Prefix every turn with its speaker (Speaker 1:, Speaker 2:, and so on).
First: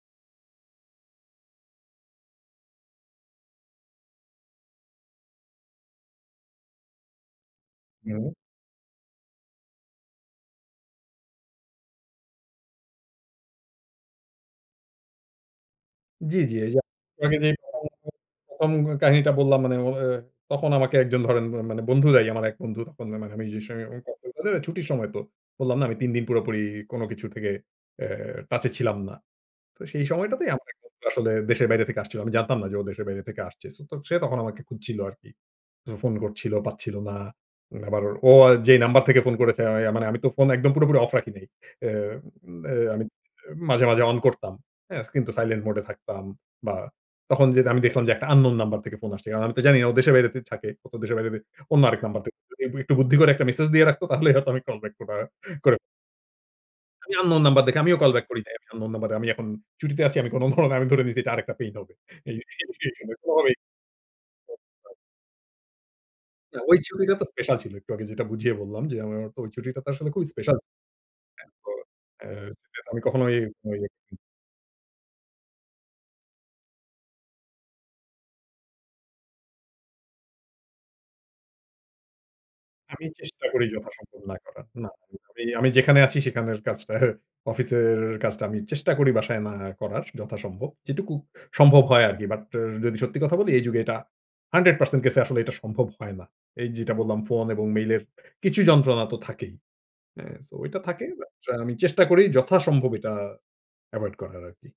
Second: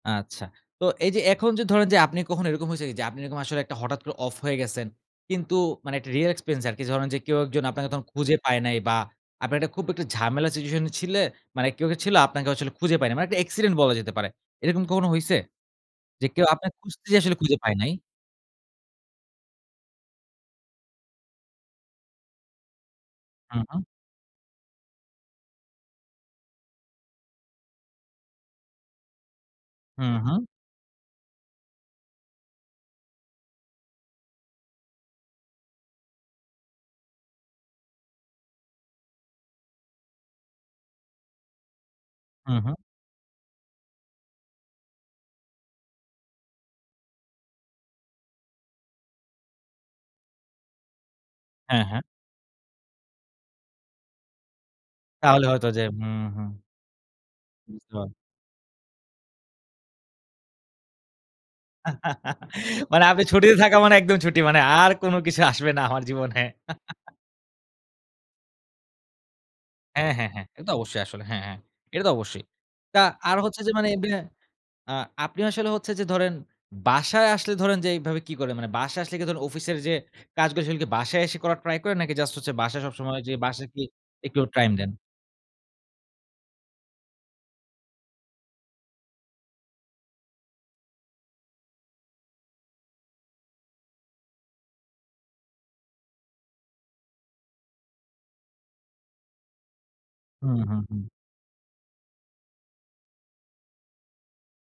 Speaker 1: আচ্ছা তো এই যে এখন যে ধরেন যে আপনি কখনো এরকম হইসে যে, যে আপনি এরকম আসলে হঠাৎ করে অফ হয়ে গেসেন। কিন্তু মানে একটা রিয়াল এক্সপেন্স আরকি ধরেন যে কেউ একজন আপনাকে তখন
Speaker 2: হুম।
Speaker 1: খুঁজে পায় নাই বা আপনার একটা খুব একটা ঝামেলা সিচুয়েশন ছিলে মানে কেউ কী ছিল আপনাকে আসলে খুঁজে পায় নাই মানে একটা অ্যাক্সিডেন্ট বলা যেতে পারে। এরকম কখনো হইসে? যে
Speaker 2: জি,
Speaker 1: কেউ
Speaker 2: জি এই
Speaker 1: আপনাকে
Speaker 2: যে
Speaker 1: খুঁজতে যেয়ে আসলে
Speaker 2: [unintelligible] দেখা যায়
Speaker 1: খুঁজে পায় নাই।
Speaker 2: প্রথম কাহিনীটা বললাম মানে ও তখন আমাকে একজন ধরেন মানে বন্ধুরাই আমার এক বন্ধু তখন
Speaker 1: হুম, হুম।
Speaker 2: [unintelligible] ছুটির সময় তো বললাম না আমি ৩ দিন পুরোপুরি কোন কিছু থেকে এ টাচে ছিলাম না। তো সেই
Speaker 1: হুম, হুম।
Speaker 2: সময়টাতেই আমার এক বন্ধু আসলে দেশের বাইরে থেকে আসছিলো আমি জানতাম না যে ও দেশের বাইরে থেকে আসছে সো তো সে তখন আমাকে খুঁজছিল আরকি ফোন করছিল পাচ্ছিল না আবার ওর ও যেই নাম্বার থেকে ফোন করেছে আ মানে আমি তো ফোন একদম পুরোপুরি অফ রাখিনি। এ
Speaker 1: হুম, হুম।
Speaker 2: এ আমি মাঝে, মাঝে অন করতাম এজ কিন্তু সাইলেন্ট মোড এ থাকতাম বা তখন যে দে আমি দেখলাম যে একটা আননোন নাম্বার থেকে ফোন আসছে। আমি তো জানি না ও দেশের বাইরে থে থাকে। ও তো দেশের বাইরে অন্য
Speaker 1: হ্যাঁ,
Speaker 2: আরেক
Speaker 1: হ্যাঁ।
Speaker 2: নাম্বার [unintelligible] একটু বুদ্ধি করে একটা মেসেজ দিয়ে রাখতো তাহলে হয়তো আমি কল ব্যাক করা
Speaker 1: তাহলে হয়তো
Speaker 2: করে
Speaker 1: যে হুম, হুম।
Speaker 2: আমি আননোন নাম্বার দেখে আমিও কল
Speaker 1: বুঝলাম।
Speaker 2: ব্যাক করি নাই। আমি আননোন নাম্বার আমি এখন ছুটিতে আছি আমি কোনো ফোন আমি তোরে দিছি এটা আরেকটা পেইন হবে। এই, এই
Speaker 1: মানে
Speaker 2: [unintelligible]
Speaker 1: আপনি
Speaker 2: হবেই।
Speaker 1: ছুটিতে থাকা মানে একদম ছুটি। মানে আর কোন কিছু আসবে না আমার জীবনে।
Speaker 2: না ওই ছুটিটা তো স্পেশাল ছিল একটু আগে যেটা বুঝিয়ে বললাম যে আমার ওই ছুটিটা তো আসলে
Speaker 1: হ্যাঁ,
Speaker 2: খুবই
Speaker 1: হ্যাঁ, হ্যাঁ
Speaker 2: স্পেশাল।
Speaker 1: এ তো অবশ্যই আসলে, হ্যাঁ
Speaker 2: হ্যাঁ
Speaker 1: হ্যাঁ
Speaker 2: তো
Speaker 1: এটা তো
Speaker 2: এ
Speaker 1: অবশ্যই।
Speaker 2: সেটা তো
Speaker 1: তা
Speaker 2: আমি কখনো
Speaker 1: আর
Speaker 2: এই
Speaker 1: হচ্ছে যে
Speaker 2: মানে।
Speaker 1: মানে ব্যা আ আপনি আসলে হচ্ছে যে ধরেন বাসায় আসলে ধরেন যে এইভাবে কি করে মানে বাসায় আসলে কিন্ত অফিসের যে কাজগুলো সেগুলো কী বাসায় এসে করার ট্রাই করেন নাকি জাস্ট হচ্ছে বাসায়
Speaker 2: আমি
Speaker 1: সবসময় যে
Speaker 2: চেষ্টা
Speaker 1: বাঁশে
Speaker 2: করি
Speaker 1: কি
Speaker 2: যথাসম্ভব না
Speaker 1: একটু
Speaker 2: করার।
Speaker 1: টাইম
Speaker 2: না
Speaker 1: দেন?
Speaker 2: [unintelligible] আমি যেখানে আছি সেখানের কাজটার অফিসের কাজটা আমি চেষ্টা করি বাসায় না করার যথাসম্ভব যেটুকু সম্ভব হয় আরকি but র যদি সত্যি কথা বলি এই যুগে এটা 100% কেসে আসলে এটা সম্ভব হয় না। এই যেটা বললাম ফোন এবং মেইলের কিছু যন্ত্রণা তো থাকেই। এ সো
Speaker 1: হুম,
Speaker 2: এটা
Speaker 1: হুম, হুম।
Speaker 2: থাকে but আ আমি চেষ্টা করি যথাসম্ভব এটা এভয়েড করার আরকি।